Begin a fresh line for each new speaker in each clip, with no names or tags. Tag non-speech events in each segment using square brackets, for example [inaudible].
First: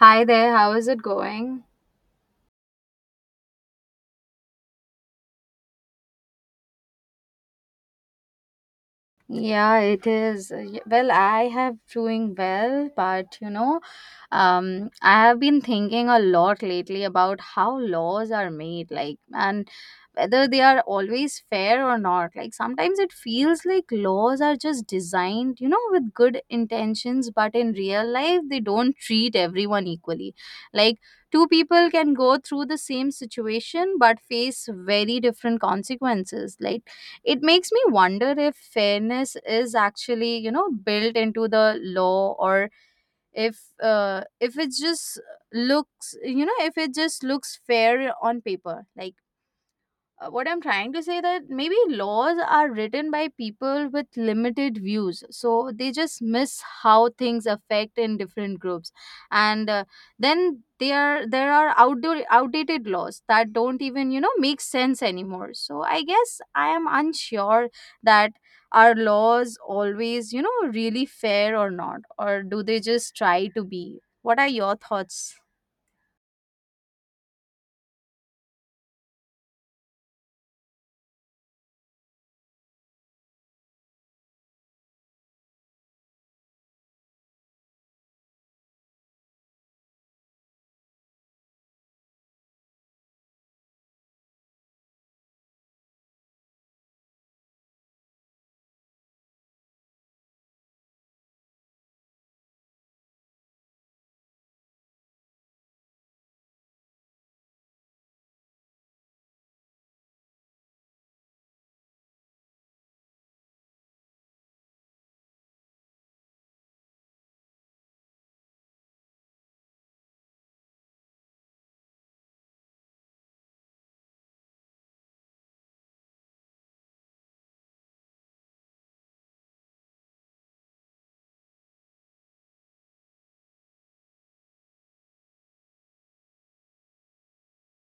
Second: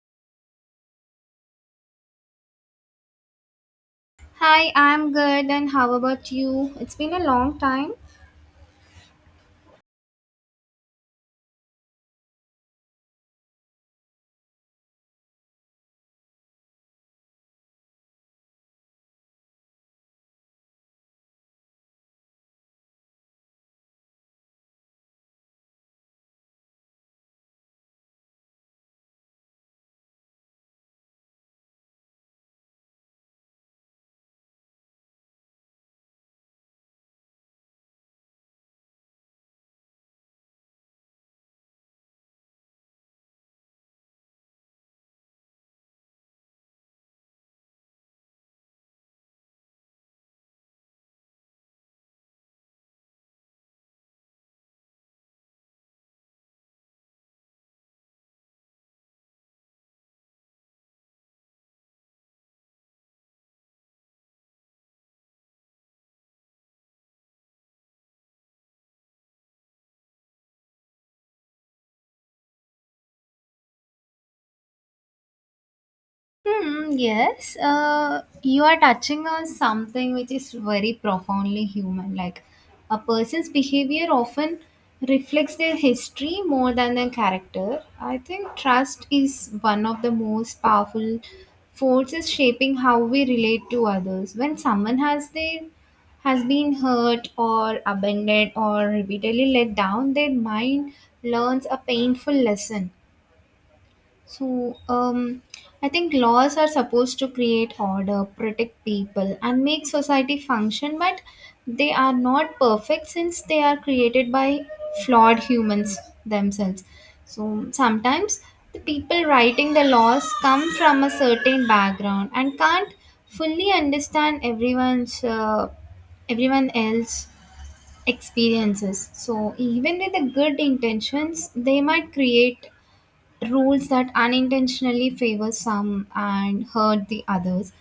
Hi there, how is it going?
Hi, I'm good, and how about you? It's been a long time.
Yeah, it is. Well, I have doing well, but I have been thinking a lot lately about how laws are made, and whether they are always fair or not. Like, sometimes it feels like laws are just designed, with good intentions, but in real life, they don't treat everyone equally. Like, Two people can go through the same situation but face very different consequences. It makes me wonder if fairness is actually, built into the law or if it just looks, if it just looks fair on paper. What I'm trying to say that maybe laws are written by people with limited views, so they just miss how things affect in different groups, and then there are outdoor outdated laws that don't even make sense anymore. So I guess I am unsure that are laws always really fair or not, or do they just try to be? What are your thoughts?
Hmm, yes, you are touching on something which is very profoundly human. Like a person's behavior often reflects their history more than their character. I think trust is one of the most powerful forces shaping how we relate to others. When someone has been hurt or abandoned or repeatedly let down, their mind learns a painful lesson so, I think laws are supposed to create order, protect people, and make society function, but they are not perfect since they are created by flawed humans themselves. So, sometimes the people writing the laws come from a certain background and can't fully understand everyone else experiences so even with the good intentions they might create rules that unintentionally favor some and hurt the others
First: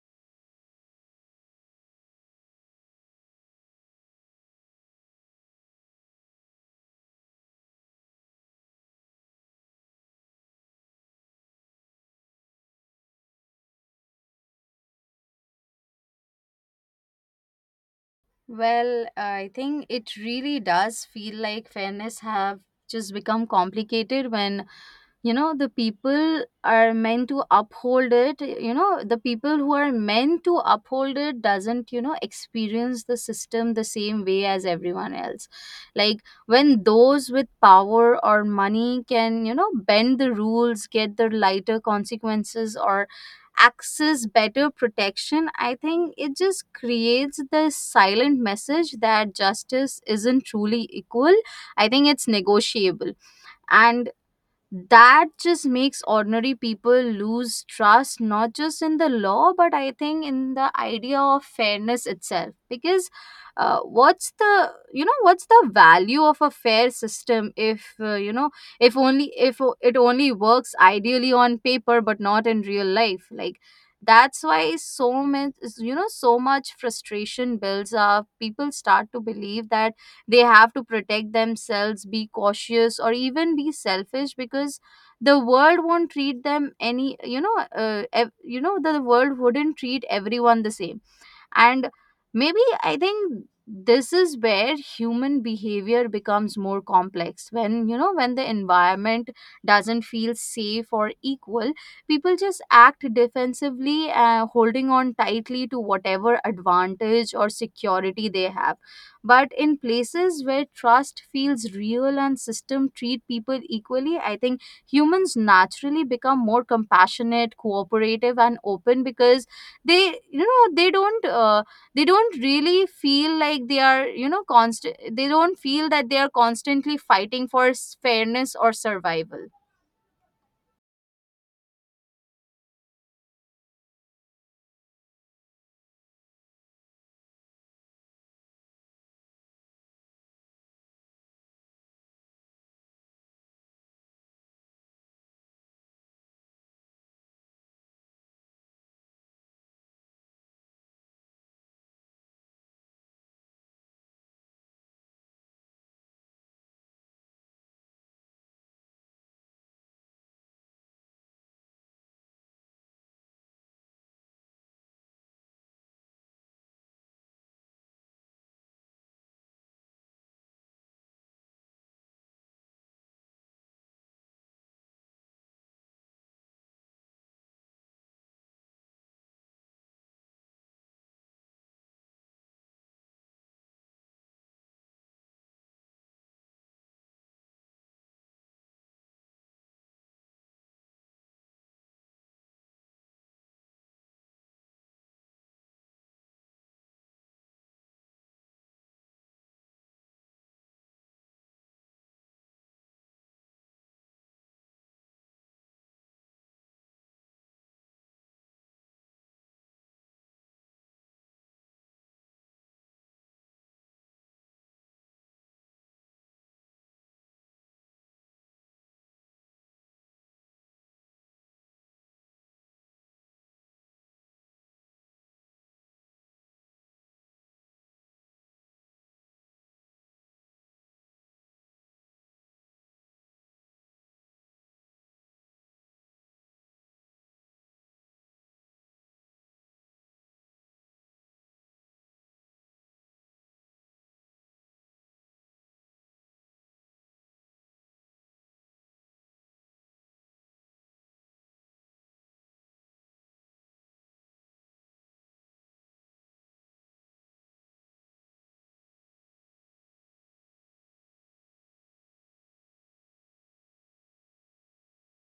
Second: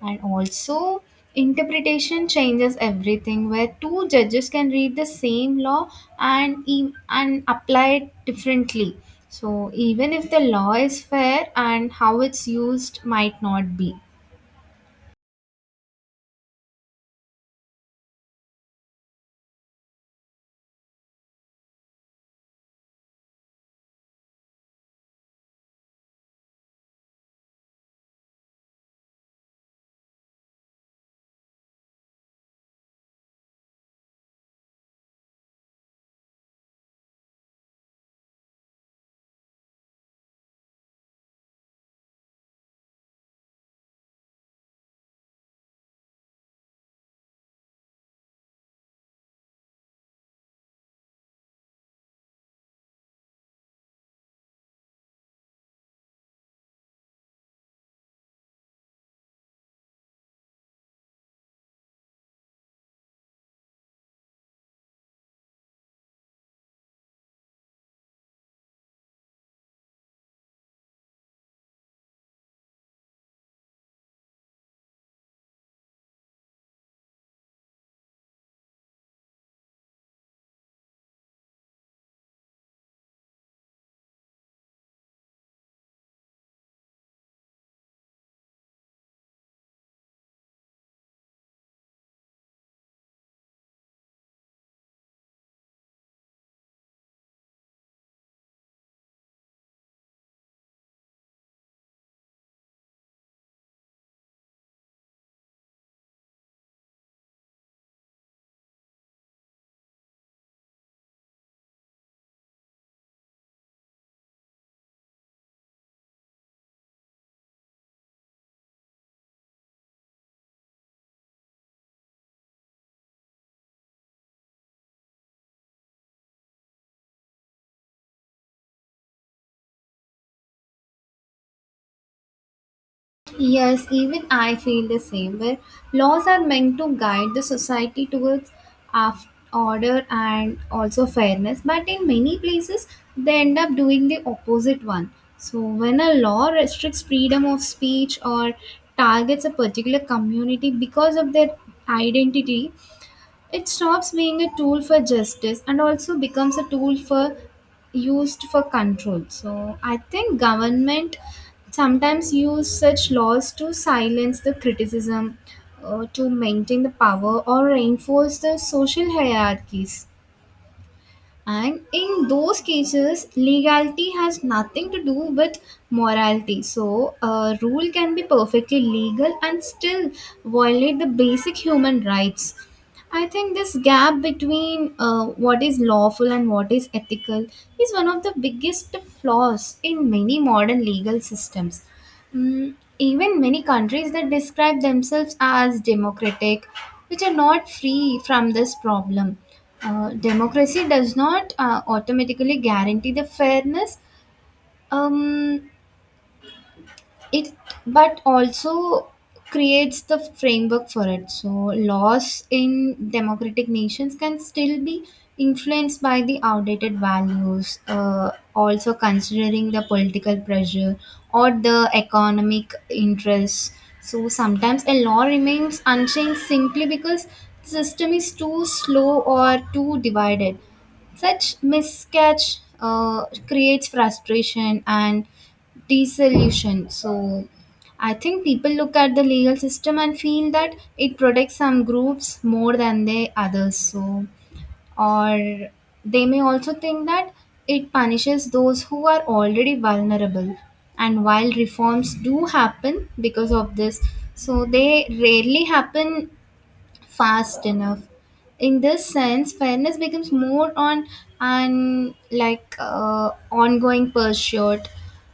and also interpretation changes everything where two judges can read the same law and apply it differently so even if the law is fair and how it's used might not be.
Well, I think it really does feel like fairness have just become complicated when the people are meant to uphold it you know the people who are meant to uphold it doesn't experience the system the same way as everyone else. like when those with power or money can bend the rules, get the lighter consequences, or access better protection, I think it just creates this silent message that justice isn't truly equal. I think it's negotiable, and that just makes ordinary people lose trust, not just in the law, but I think in the idea of fairness itself. Because what's the what's the value of a fair system if if only if o- it only works ideally on paper but not in real life? That's why so much, so much frustration builds up. People start to believe that they have to protect themselves, be cautious, or even be selfish, because the world won't treat them any, the world wouldn't treat everyone the same. And maybe, I think, this is where human behavior becomes more complex. When, when the environment doesn't feel safe or equal, people just act defensively, holding on tightly to whatever advantage or security they have. But in places where trust feels real and system treat people equally, I think humans naturally become more compassionate, cooperative, and open because they you know they don't really feel like they are, you know constant they don't feel that they are constantly fighting for fairness or survival.
Yes, even I feel the same. Where laws are meant to guide the society towards af- order and also fairness, but in many places they end up doing the opposite one. So, when a law restricts freedom of speech or targets a particular community because of their identity, it stops being a tool for justice and also becomes a tool for used for control. So I think government sometimes use such laws to silence the criticism, to maintain the power or reinforce the social hierarchies. And in those cases, legality has nothing to do with morality. So, a rule can be perfectly legal and still violate the basic human rights. I think this gap between what is lawful and what is ethical is one of the biggest flaws in many modern legal systems. Mm, even many countries that describe themselves as democratic, which are not free from this problem. Democracy does not automatically guarantee the fairness. Um, it but also creates the framework for it so laws in democratic nations can still be influenced by the outdated values also considering the political pressure or the economic interests so sometimes a law remains unchanged simply because the system is too slow or too divided such miscatch creates frustration and desolution. So I think people look at the legal system and feel that it protects some groups more than the others. So or they may also think that it punishes those who are already vulnerable. And while reforms do happen because of this, so they rarely happen fast enough. In this sense, fairness becomes more on an like ongoing pursuit,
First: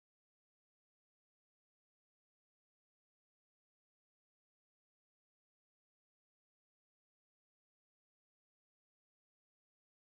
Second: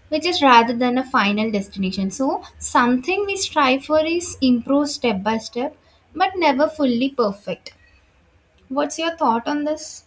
which is rather than a final destination. So something we strive for is improve step by step, but never fully perfect. What's your thought on this?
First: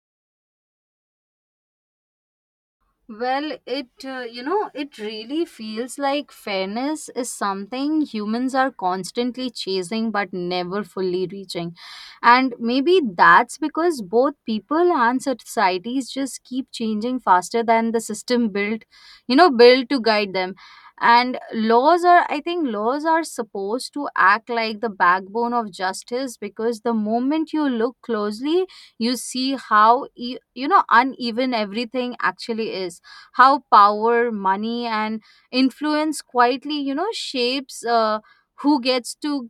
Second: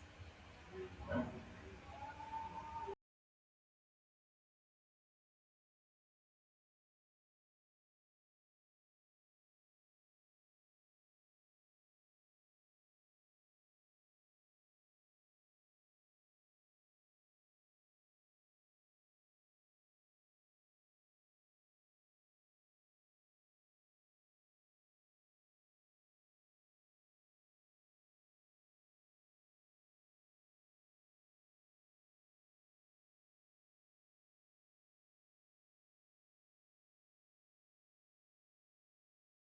Well, it really feels like fairness is something humans are constantly chasing but never fully reaching. And maybe that's because both people and societies just keep changing faster than the system built, built to guide them. And laws are, I think, laws are supposed to act like the backbone of justice, because the moment you look closely, you see how, uneven everything actually is, how power, money, and influence quietly, shapes who gets to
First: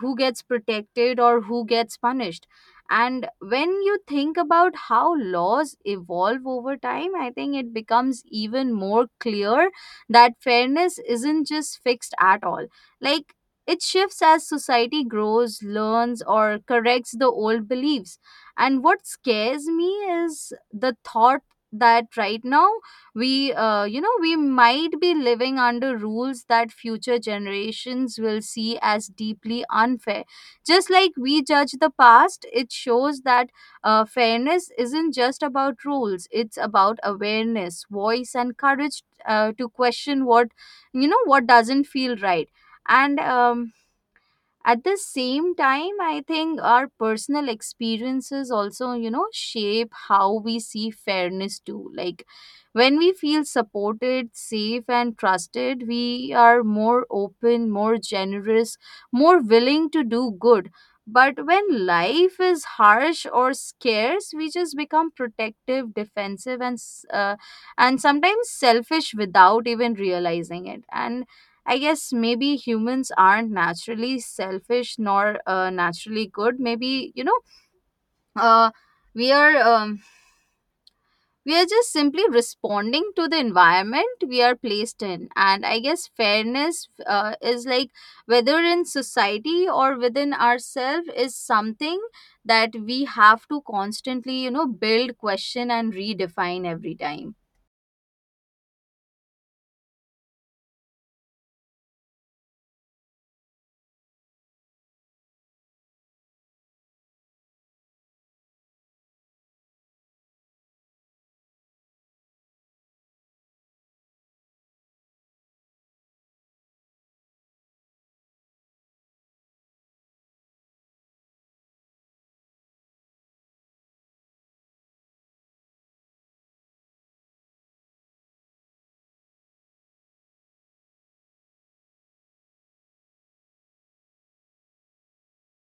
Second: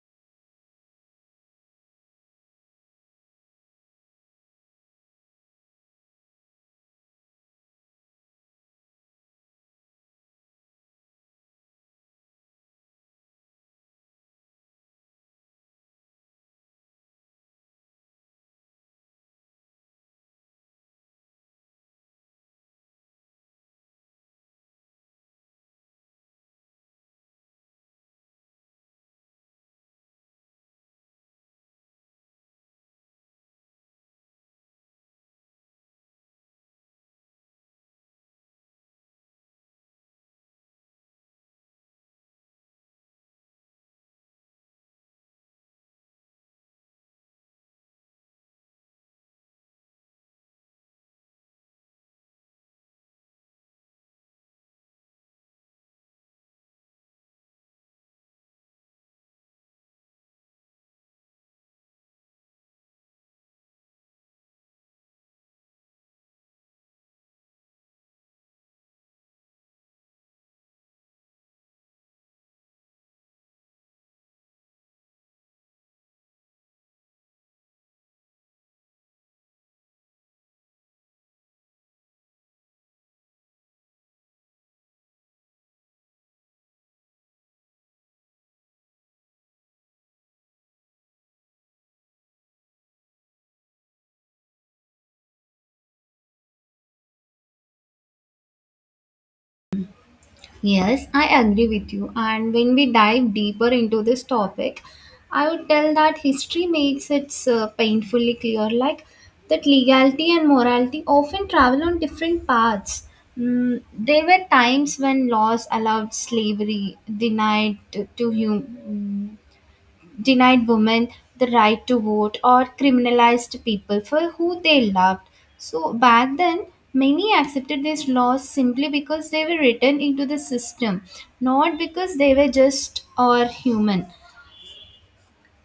who gets protected or who gets punished. And when you think about how laws evolve over time, I think it becomes even more clear that fairness isn't just fixed at all. Like it shifts as society grows, learns, or corrects the old beliefs. And what scares me is the thought that right now we, we might be living under rules that future generations will see as deeply unfair. Just like we judge the past, it shows that, fairness isn't just about rules, it's about awareness, voice, and courage, to question what, what doesn't feel right. And at the same time, I think our personal experiences also, shape how we see fairness too. When we feel supported, safe, and trusted, we are more open, more generous, more willing to do good. But when life is harsh or scarce, we just become protective, defensive, and and sometimes selfish without even realizing it. And I guess maybe humans aren't naturally selfish nor, naturally good. Maybe, uh, we are um, we are just simply responding to the environment we are placed in. And I guess fairness, is like, whether in society or within ourselves, is something that we have to constantly, build, question, and redefine every time.
Yes, I agree with you. And when we dive deeper into this topic, I would tell that history makes it painfully clear like that legality and morality often travel on different paths. Mm, there were times when laws allowed slavery, denied women the right to vote or criminalized people for who they loved. So back then, many accepted these laws simply because they were written into the system, not because they were just or human.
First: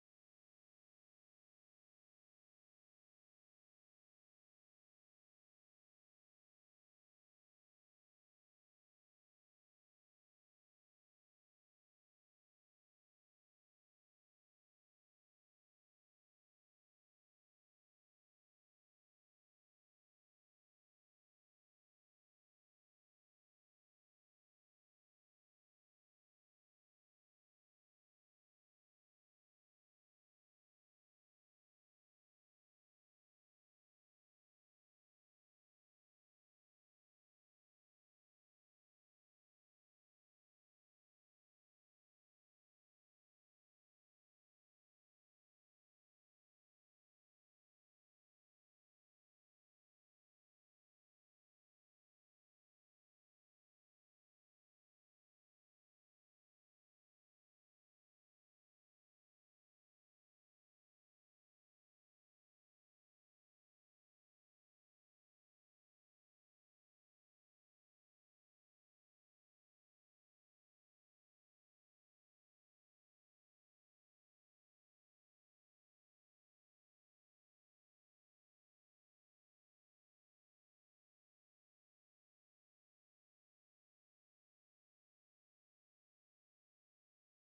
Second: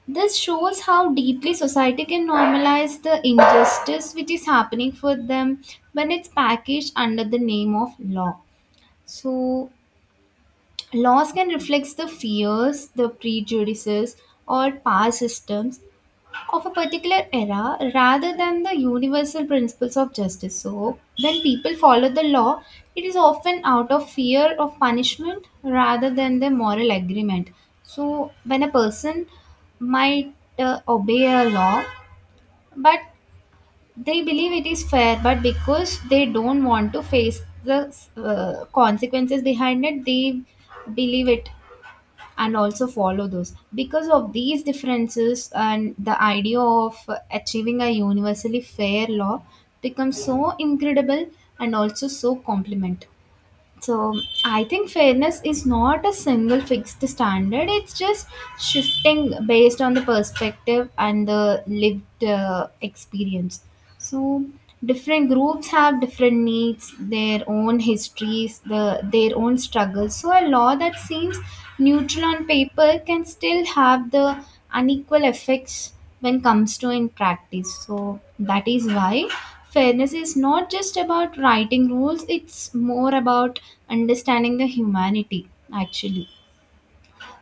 This shows how deeply society can normalize the injustice which is happening for them when it's packaged under the name of law. So, laws can reflect the fears, the prejudices, or past systems of a particular era rather than the universal principles of justice. So, when people follow the law, it is often out of fear of punishment rather than the moral agreement. So, when a person might obey a law, but they believe it is fair, but because they don't want to face the consequences behind it, they believe it and also follow those because of these differences and the idea of achieving a universally fair law becomes so incredible and also so complement so I think fairness is not a single fixed standard. It's just shifting based on the perspective and the lived experience. So different groups have different needs, their own histories, their own struggles. So a law that seems neutral on paper can still have the unequal effects when comes to in practice. So that is why fairness is not just about writing rules, it's more about understanding the humanity, actually.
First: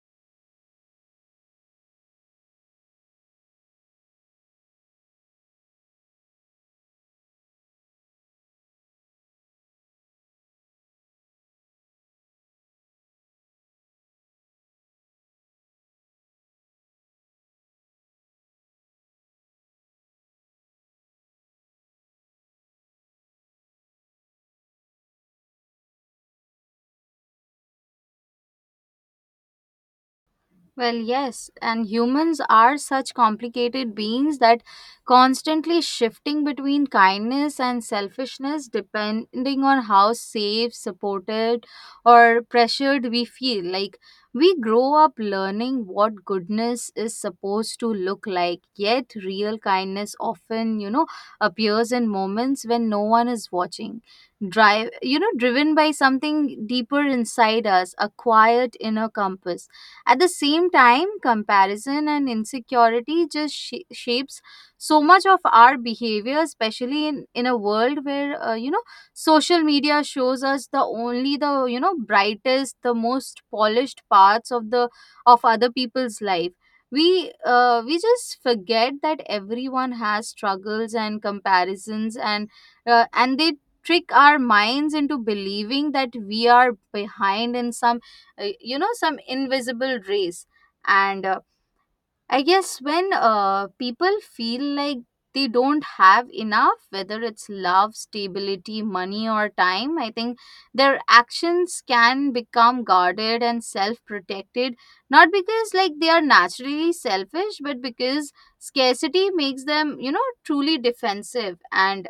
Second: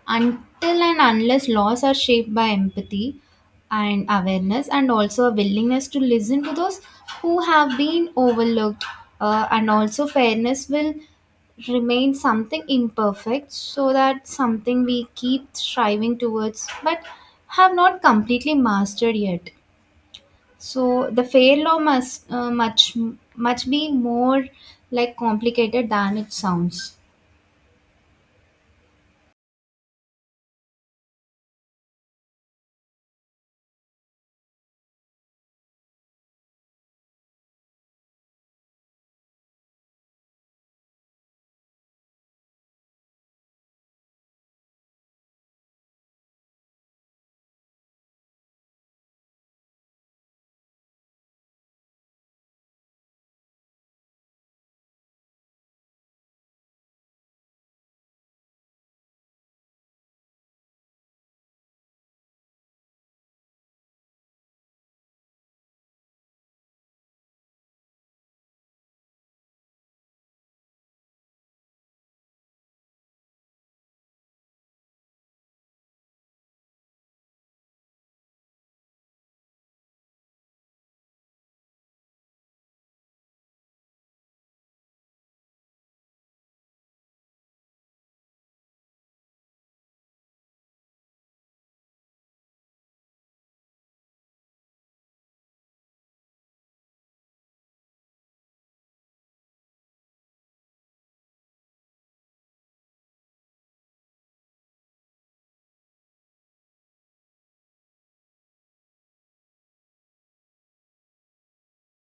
Until and unless laws are shaped by empathy and awareness, and also a willingness to listen to those who have been overlooked, and also fairness will remain something imperfect so that something we keep striving towards but have not completely mastered yet. So the fair law must much be more like complicated than it sounds.
Well, yes, and humans are such complicated beings that constantly shifting between kindness and selfishness depending on how safe, supported, or pressured we feel. Like, we grow up learning what goodness is supposed to look like, yet real kindness often, appears in moments when no one is watching. Drive, driven by something deeper inside us, a quiet inner compass. At the same time, comparison and insecurity just shapes so much of our behavior, especially in a world where, social media shows us the only the, brightest, the most polished parts of the of other people's life. We just forget that everyone has struggles and comparisons, and they trick our minds into believing that we are behind in some, some invisible race. And I guess when, people feel like they don't have enough, whether it's love, stability, money, or time, I think their actions can become guarded and self protected, not because they are naturally selfish, but because scarcity makes them, truly defensive. and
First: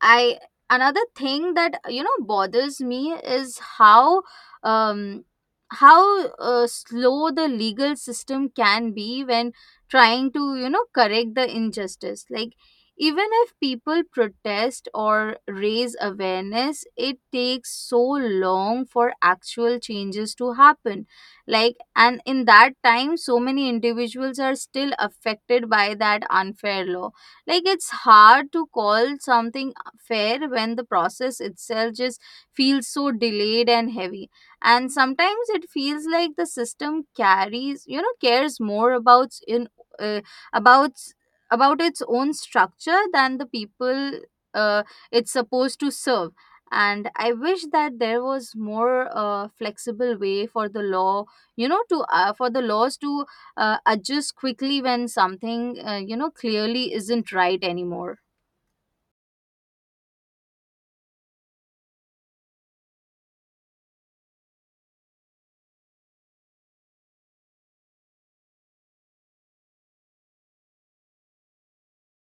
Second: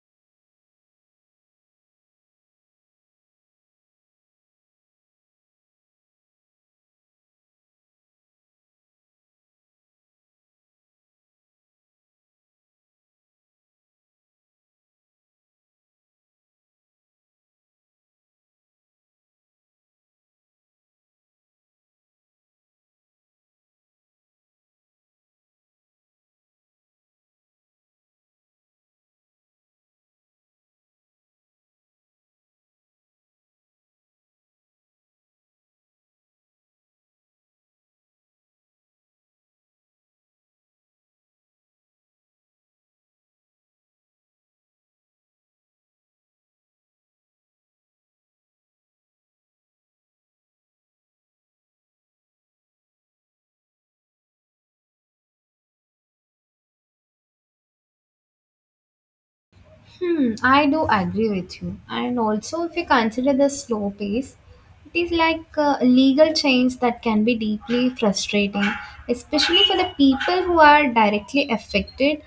I another thing that, bothers me is um how slow the legal system can be when trying to, correct the injustice. Like, even if people protest or raise awareness, it takes so long for actual changes to happen. And in that time, so many individuals are still affected by that unfair law. Like, it's hard to call something fair when the process itself just feels so delayed and heavy. And sometimes it feels like the system carries, cares more about in uh, about about its own structure than the people uh, it's supposed to serve. And I wish that there was more, flexible way for the law, you know, to for the laws to, adjust quickly when something, clearly isn't right anymore.
Hmm, I do agree with you. And also, if you consider the slow pace, it is like legal change that can be deeply frustrating, especially for the people who are directly affected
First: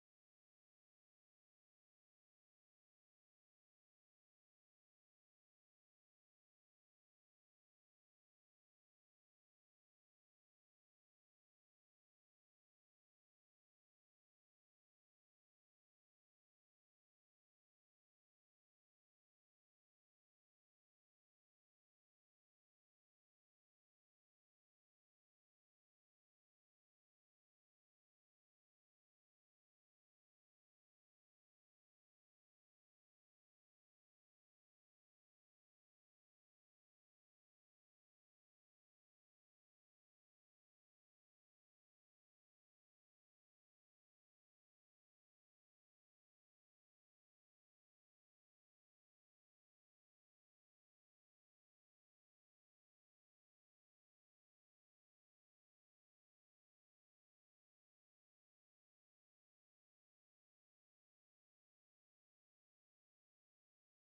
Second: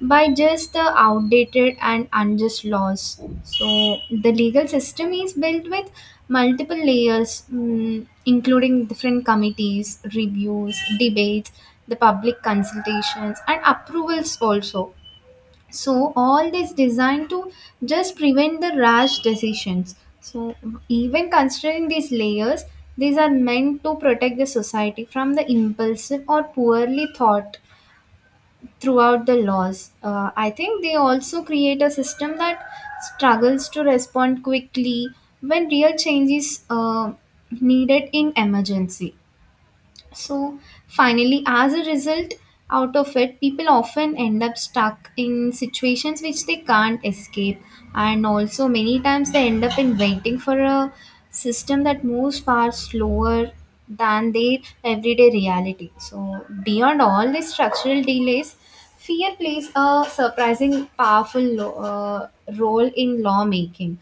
by just the outdated and unjust laws. So, the legal system is built with multiple layers, mm, including different committees, reviews, debates, the public consultations, and approvals also so all this designed to just prevent the rash decisions so even considering these layers these are meant to protect the society from the impulsive or poorly thought throughout the laws. I think they also create a system that struggles to respond quickly when real change is needed in emergency so, finally, as a result out of it, people often end up stuck in situations which they can't escape, and also many times they end up in waiting for a system that moves far slower than their everyday reality. So, beyond all these structural delays, fear plays a surprising powerful role in lawmaking.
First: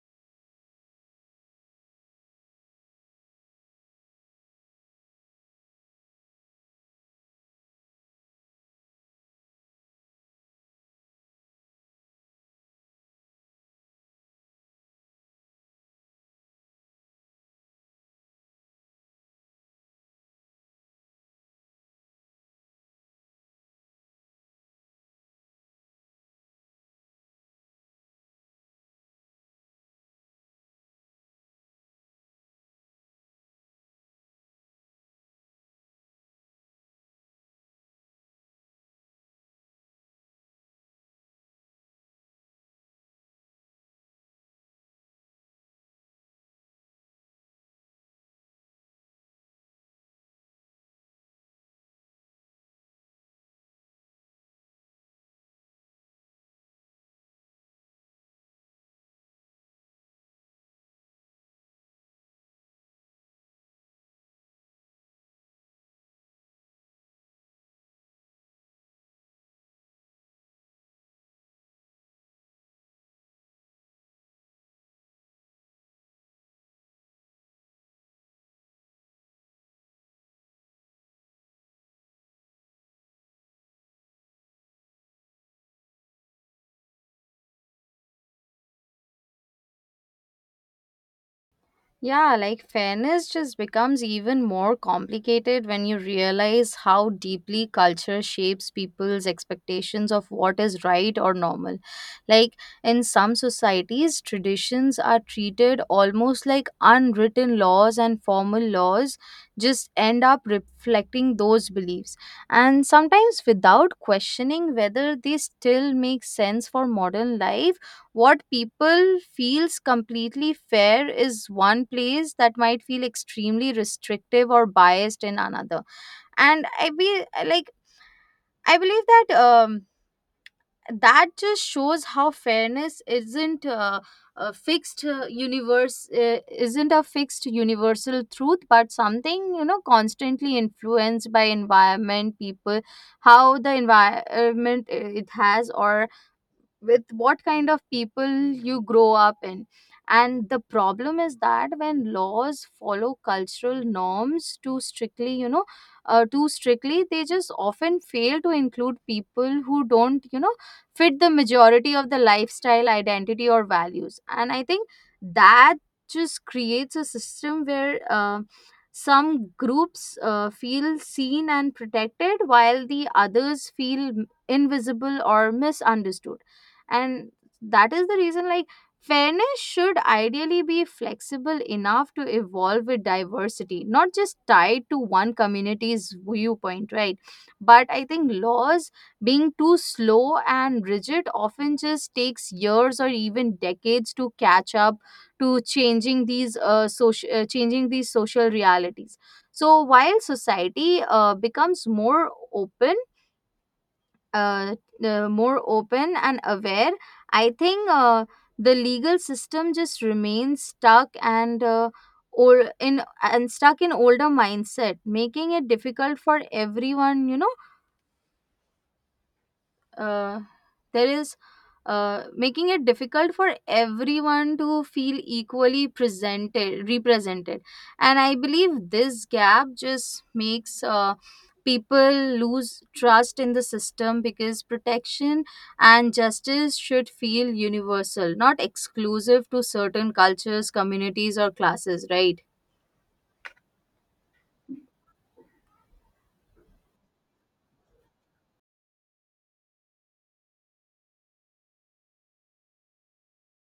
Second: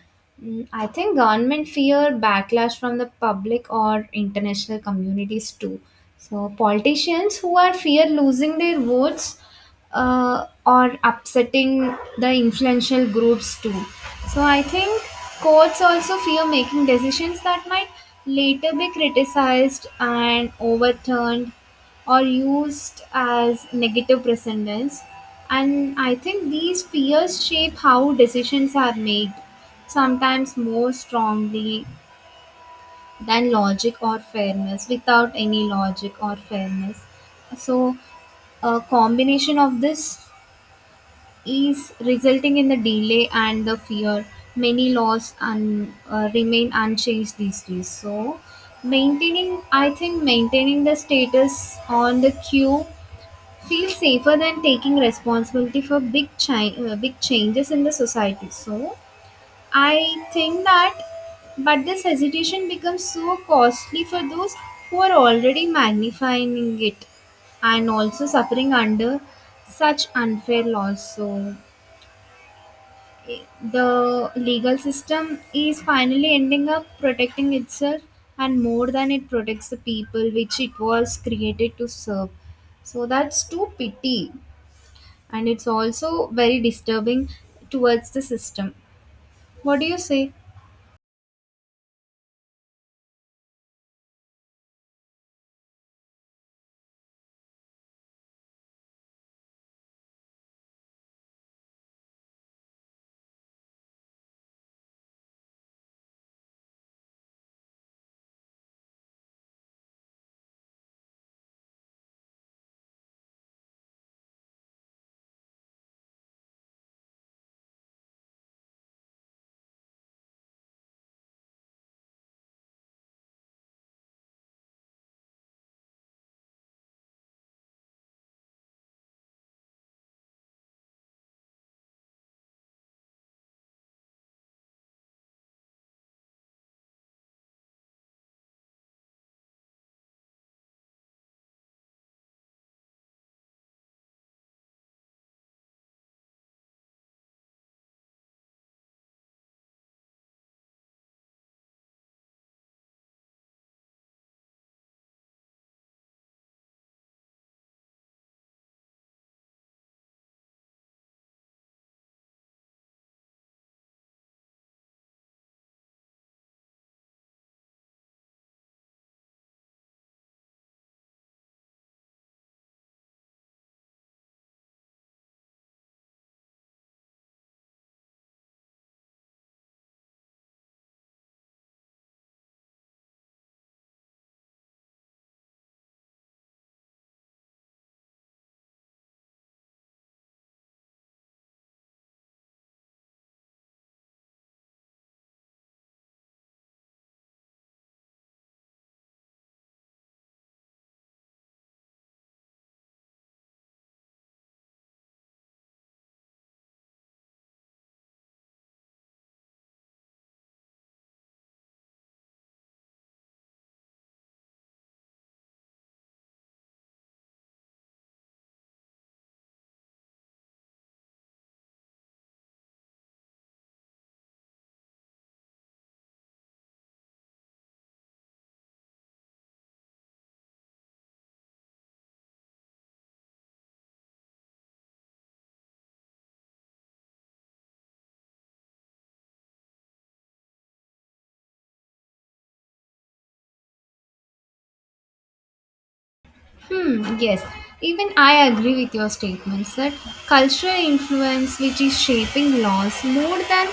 Mm, I think government fear backlash from the public or international communities too. So politicians who are fear losing their votes or upsetting the influential groups too. So I think courts also fear making decisions that might later be criticized and overturned or used as negative precedents. And I think these fears shape how decisions are made. Sometimes more strongly than logic or fairness, without any logic or fairness. So, a combination of this is resulting in the delay and the fear. Many laws remain unchanged these days. So, maintaining, I think, maintaining the status on the queue feels safer than taking responsibility for big, big changes in the society. So, I think that, but this hesitation becomes so costly for those who are already magnifying it and also suffering under such unfair laws. So, i- the legal system is finally ending up protecting itself and more than it protects the people which it was created to serve. So, that's too pity and it's also very disturbing towards the system. What do you say?
Yeah, like fairness just becomes even more complicated when you realize how deeply culture shapes people's expectations of what is right or normal. Like, in some societies, traditions are treated almost like unwritten laws, and formal laws just end up reflecting those beliefs, and sometimes without questioning whether they still make sense for modern life. What people feels completely fair is one place that might feel extremely restrictive or biased in another. And i be like I believe that just shows how fairness isn't, a fixed universe isn't a fixed universal truth, but something, constantly influenced by environment, people, how the environment, it has, or with what kind of people you grow up in. And the problem is that when laws follow cultural norms too strictly, too strictly, they just often fail to include people who don't, fit the majority of the lifestyle, identity, or values. And I think that just creates a system where, some groups, feel seen and protected while the others feel invisible or misunderstood. And that is the reason, like, fairness should ideally be flexible enough to evolve with diversity, not just tied to one community's viewpoint, right? But I think laws being too slow and rigid often just takes years or even decades to catch up to changing these, social changing these social realities. So while society, becomes more open, uh, more open and aware, I think, the legal system just remains stuck, and or in and stuck in older mindset, making it difficult for everyone, you know uh, there is making it difficult for everyone to feel equally presented represented. And I believe this gap just makes, people lose trust in the system, because protection and justice should feel universal, not exclusive to certain cultures, communities, or classes, right?
Hmm, yes, even I agree with your statements that cultural influence, which is shaping laws more than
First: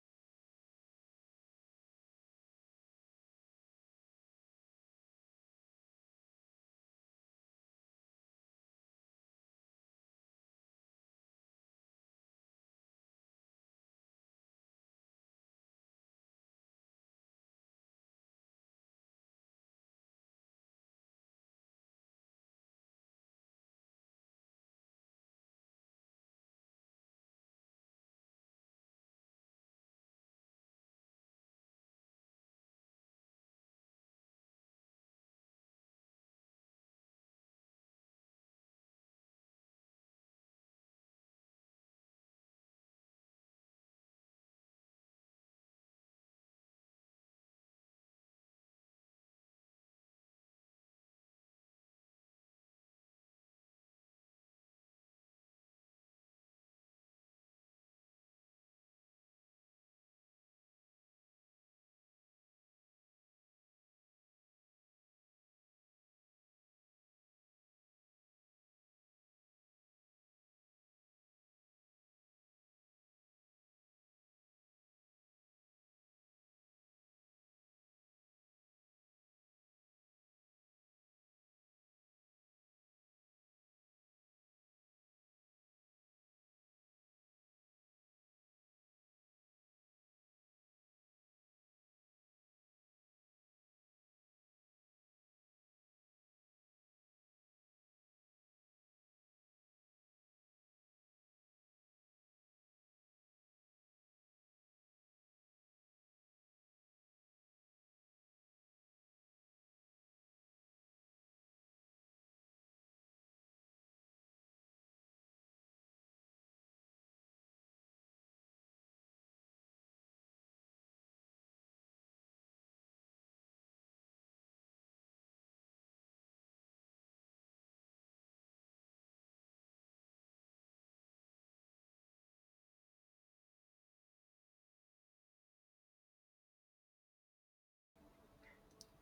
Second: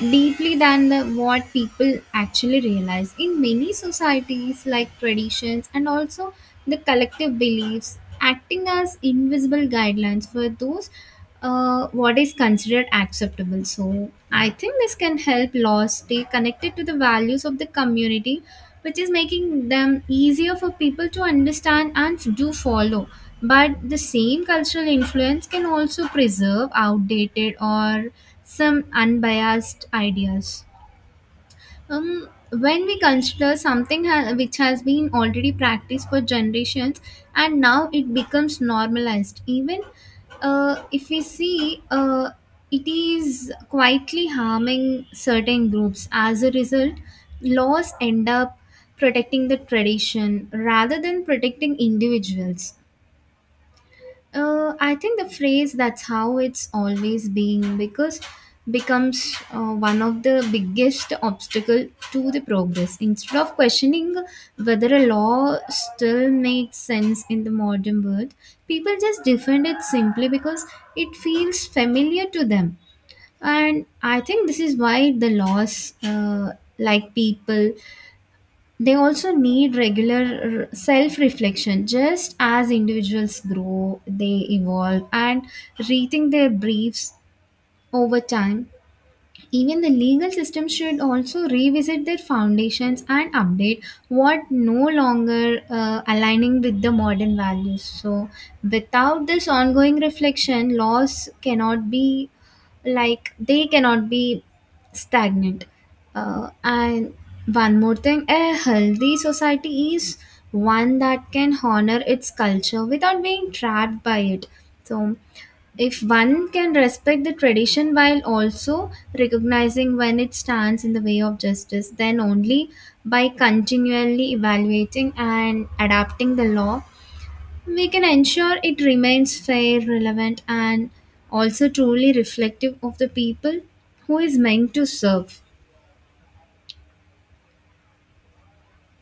deeply than the, what people actually realize in many societies, like traditions and also the collective beliefs, acting as invisible guidelines for those what is considered acceptable. So I think this can help laws stay connected to the values of the community, which is making them easier for people to understand and to do follow. But the same cultural influence can also preserve outdated or some unbiased ideas. When we consider something which has been already practiced for generations and now it becomes normalized, even if we see it is quietly harming certain groups. As a result, laws end up protecting the tradition rather than protecting individuals. I think the phrase "that's how it's always been" because becomes one of the biggest obstacle to the progress. Instead of questioning whether a law still makes sense in the modern world, people just defend it simply because it feels familiar to them. And I think this is why the laws, like people, they also need regular self reflection just as individuals grow they evolve and rethink their beliefs over time even the legal system should also revisit their foundations and update what no longer aligning with the modern values. So, without this ongoing reflection, laws cannot be like they cannot be stagnant. And one more thing, a healthy society is one that can honor its culture without being trapped by it. So if one can respect the tradition while also recognizing when it stands in the way of justice, then only by continually evaluating and adapting the law, we can ensure it remains fair, relevant, and also truly reflective of the people who is meant to serve.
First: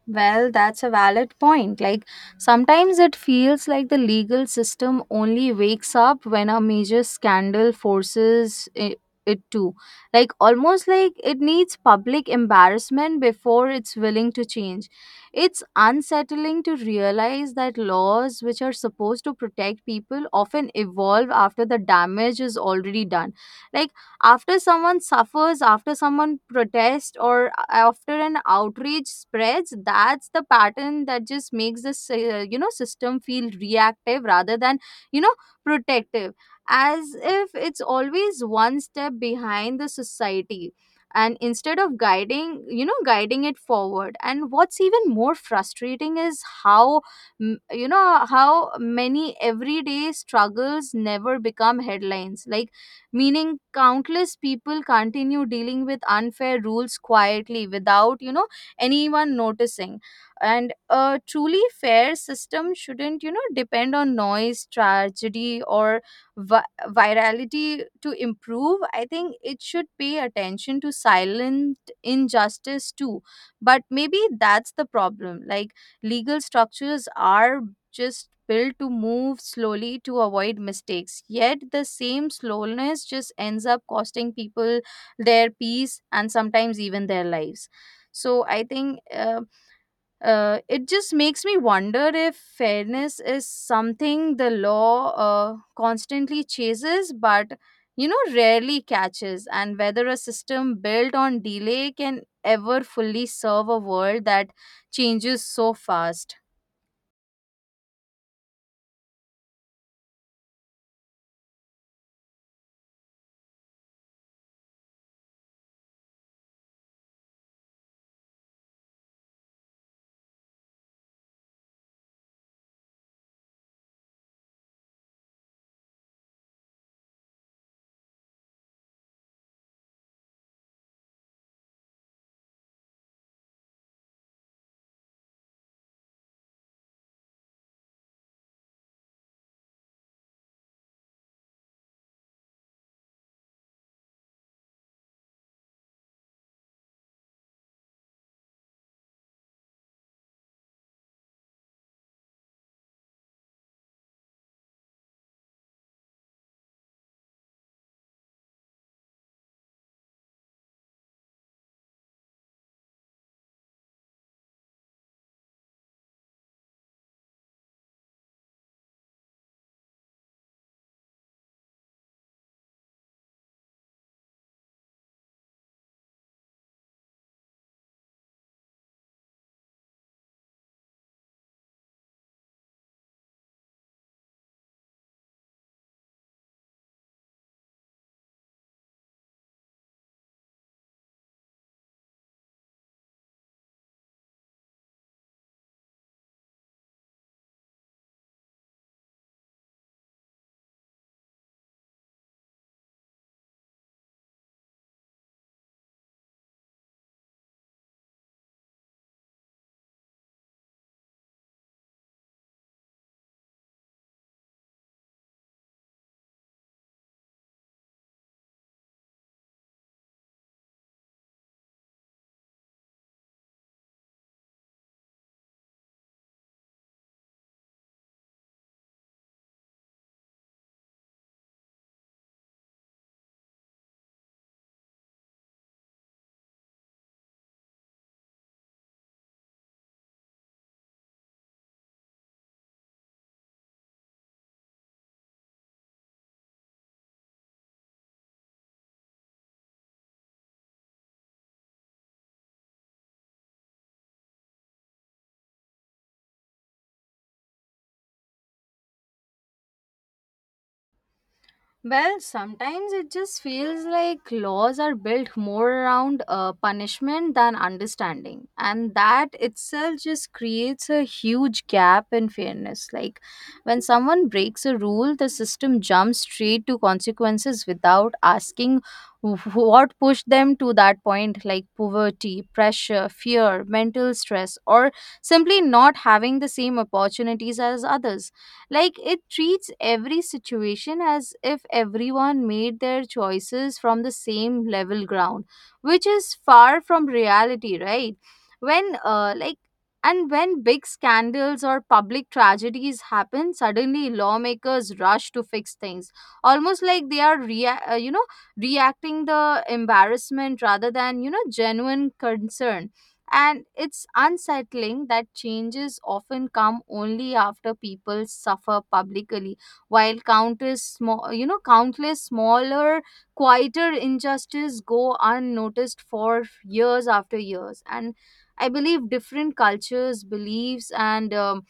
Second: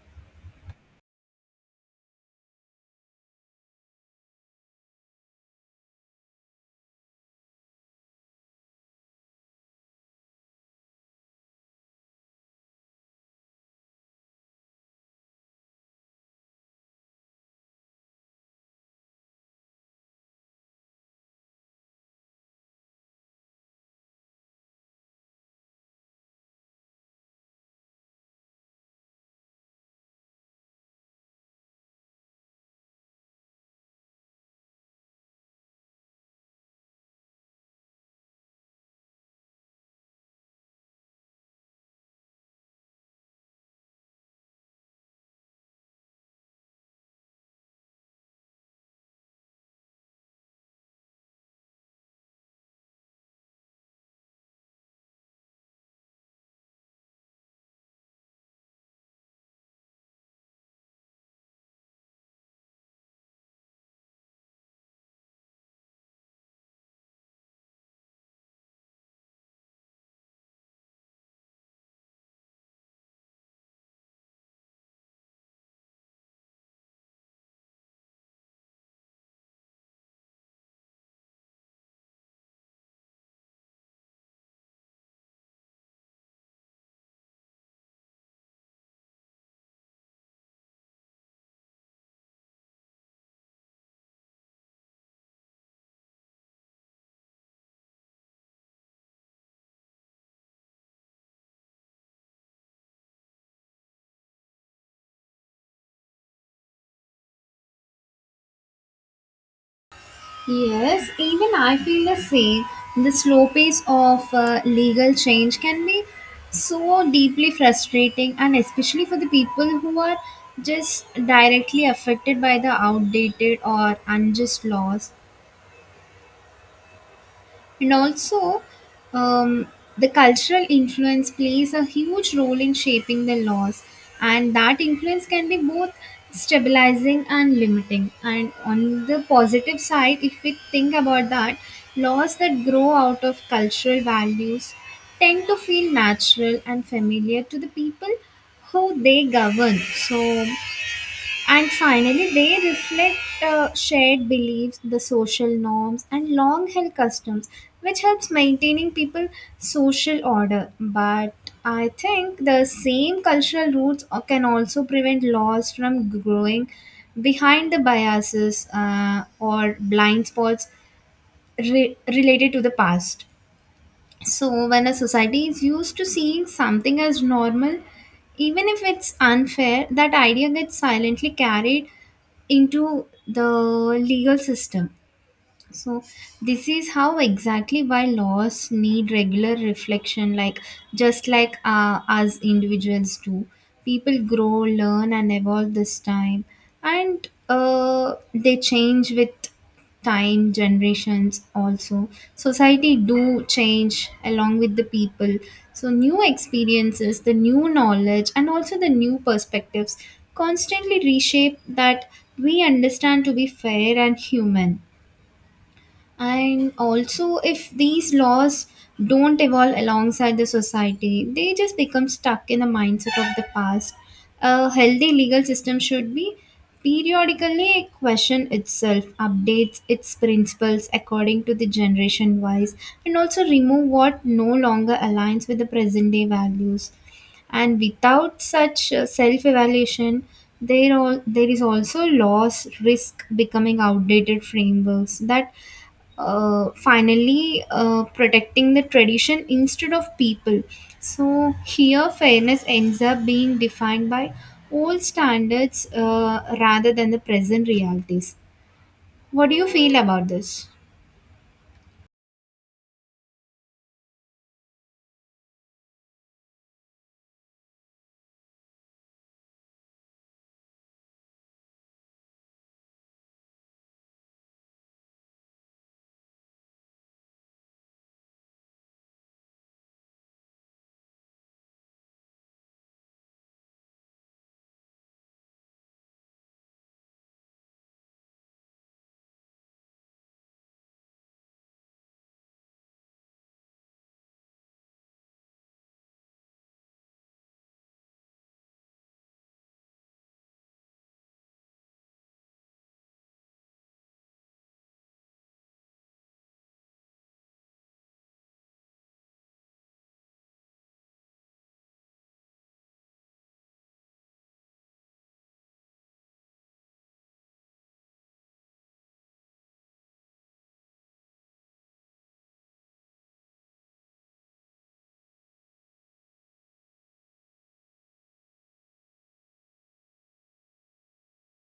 Well, that's a valid point. Like, sometimes it feels like the legal system only wakes up when a major scandal forces it to. Like, almost like it needs public embarrassment before it's willing to change. It's unsettling to realize that laws which are supposed to protect people often evolve after the damage is already done. Like, after someone suffers, after someone protests, or, after an outrage spreads, that's the pattern that just makes this, system feel reactive rather than, you know protective, as if it's always one step behind the society, and instead of guiding, guiding it forward. And what's even more frustrating is how m- you know how many everyday struggles never become headlines, like, meaning countless people continue dealing with unfair rules quietly without, anyone noticing. And a truly fair system shouldn't, depend on noise, tragedy, or virality to improve. I think it should pay attention to silent injustice too. But maybe that's the problem. Like, legal structures are just built to move slowly to avoid mistakes, yet the same slowness just ends up costing people their peace and sometimes even their lives. So I think, it just makes me wonder if fairness is something the law, constantly chases, but, rarely catches, and whether a system built on delay can ever fully serve a world that changes so fast.
Yes, even I feel the same. The slow pace of legal change can be so deeply frustrating, and especially for the people who are just directly affected by the outdated or unjust laws and also um, the cultural influence plays a huge role in shaping the laws and that influence can be both stabilizing and limiting and on the positive side if we think about that laws that grow out of cultural values tend to feel natural and familiar to the people who they govern so and finally, they reflect shared beliefs, the social norms, and long held customs, which helps maintaining people social order. But I think the same cultural roots can also prevent laws from growing behind the biases or blind spots related to the past. So, when a society is used to seeing something as normal, even if it's unfair, that idea gets silently carried into the legal system so this is how exactly why laws need regular reflection, like just like us individuals do. People grow, learn, and evolve this time, and they change with time, generations also. Society do change along with the people. So new experiences, the new knowledge, and also the new perspectives constantly reshape that we understand to be fair and human and also if these laws don't evolve alongside the society they just become stuck in the mindset of the past a healthy legal system should be periodically question itself updates its principles according to the generation wise and also remove what no longer aligns with the present day values and without such self evaluation there is also loss risk becoming outdated frameworks that finally protecting the tradition instead of people. So here, fairness ends up being defined by old standards rather than the present realities. What do you feel about this?
Well, sometimes it just feels like laws are built more around, punishment than understanding. And that itself just creates a huge gap in fairness. Like, when someone breaks a rule, the system jumps straight to consequences without asking [laughs] what pushed them to that point, like poverty, pressure, fear, mental stress, or simply not having the same opportunities as others. Like, it treats every situation as if everyone made their choices from the same level ground, which is far from reality, right? When like and when big scandals or public tragedies happen, suddenly lawmakers rush to fix things, almost like they are reacting the embarrassment rather than, genuine concern. And it's unsettling that changes often come only after people suffer publicly, while countless small, countless smaller, quieter injustices go unnoticed for years after years. And I believe different cultures, beliefs, and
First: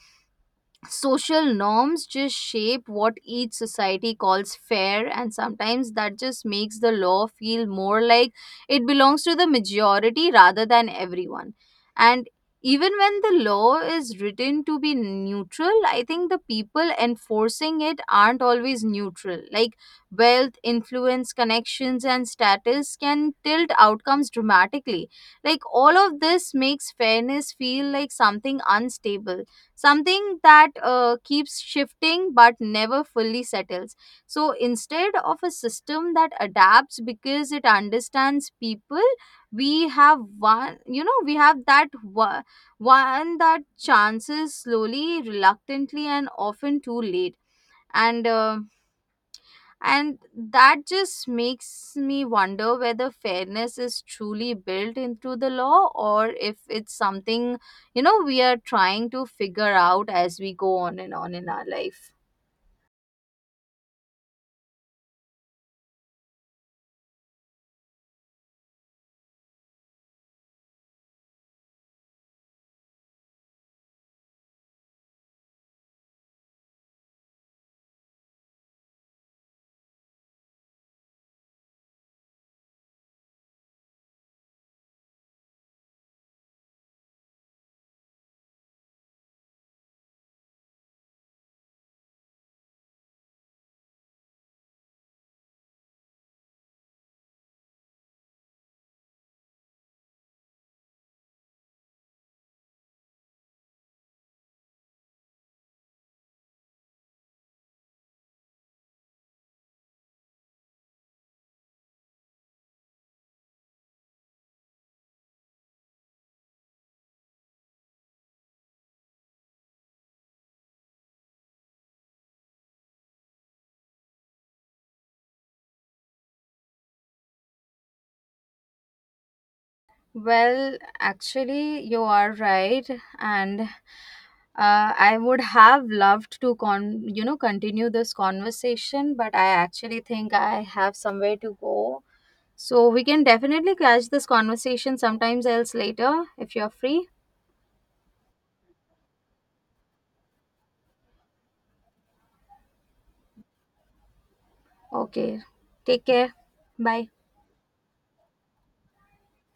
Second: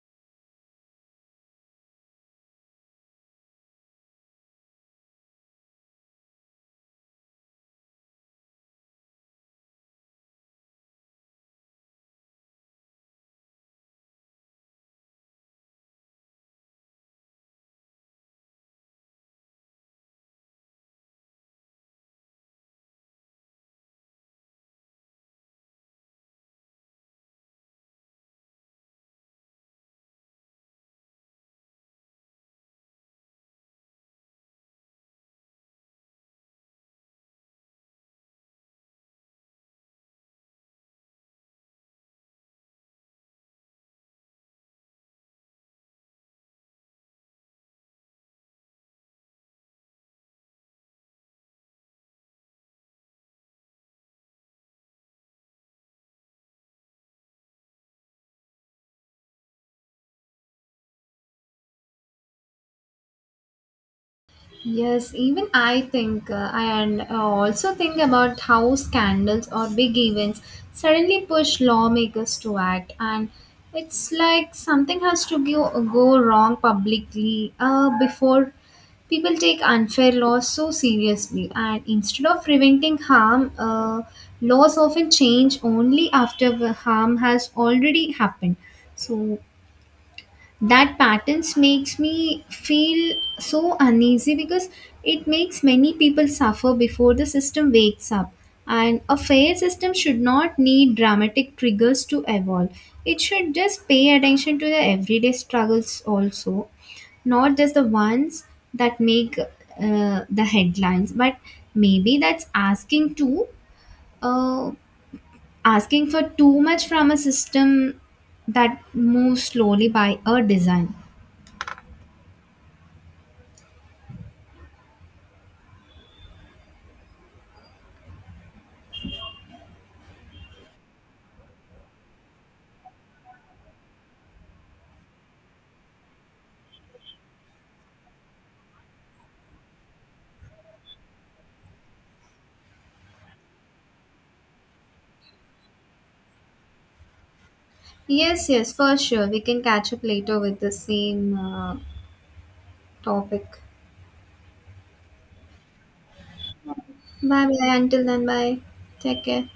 social norms just shape what each society calls fair. And sometimes that just makes the law feel more like it belongs to the majority rather than everyone. And even when the law is written to be neutral, I think the people enforcing it aren't always neutral. Like, wealth, influence, connections, and status can tilt outcomes dramatically. Like, all of this makes fairness feel like something unstable, something that, keeps shifting but never fully settles. So instead of a system that adapts because it understands people, we have one, you know, we have that one, one that chances slowly, reluctantly, and often too late. And uh, and that just makes me wonder whether fairness is truly built into the law, or if it's something, we are trying to figure out as we go on and on in our life.
Yes, even I think, I and also think about how scandals or big events suddenly push lawmakers to act, and it's like something has to go wrong publicly before people take unfair laws so seriously. And instead of preventing harm, laws often change only after the harm has already happened. So that patterns makes me feel so uneasy because it makes many people suffer before the system wakes up and a fair system should not need dramatic triggers to evolve it should just pay attention to the everyday struggles also not just the ones that make the headlines but maybe that's asking too uh, asking for too much from a system that moves slowly by a design.
Well, actually, you are right. And I would have loved to continue this conversation, but I actually think I have somewhere to go. So we can definitely catch this conversation sometimes else later if you're free.
Yes, yes, for sure. We can catch up later with the same topic.
Okay. Take care. Bye.
Bye bye. Until then, bye. Take care.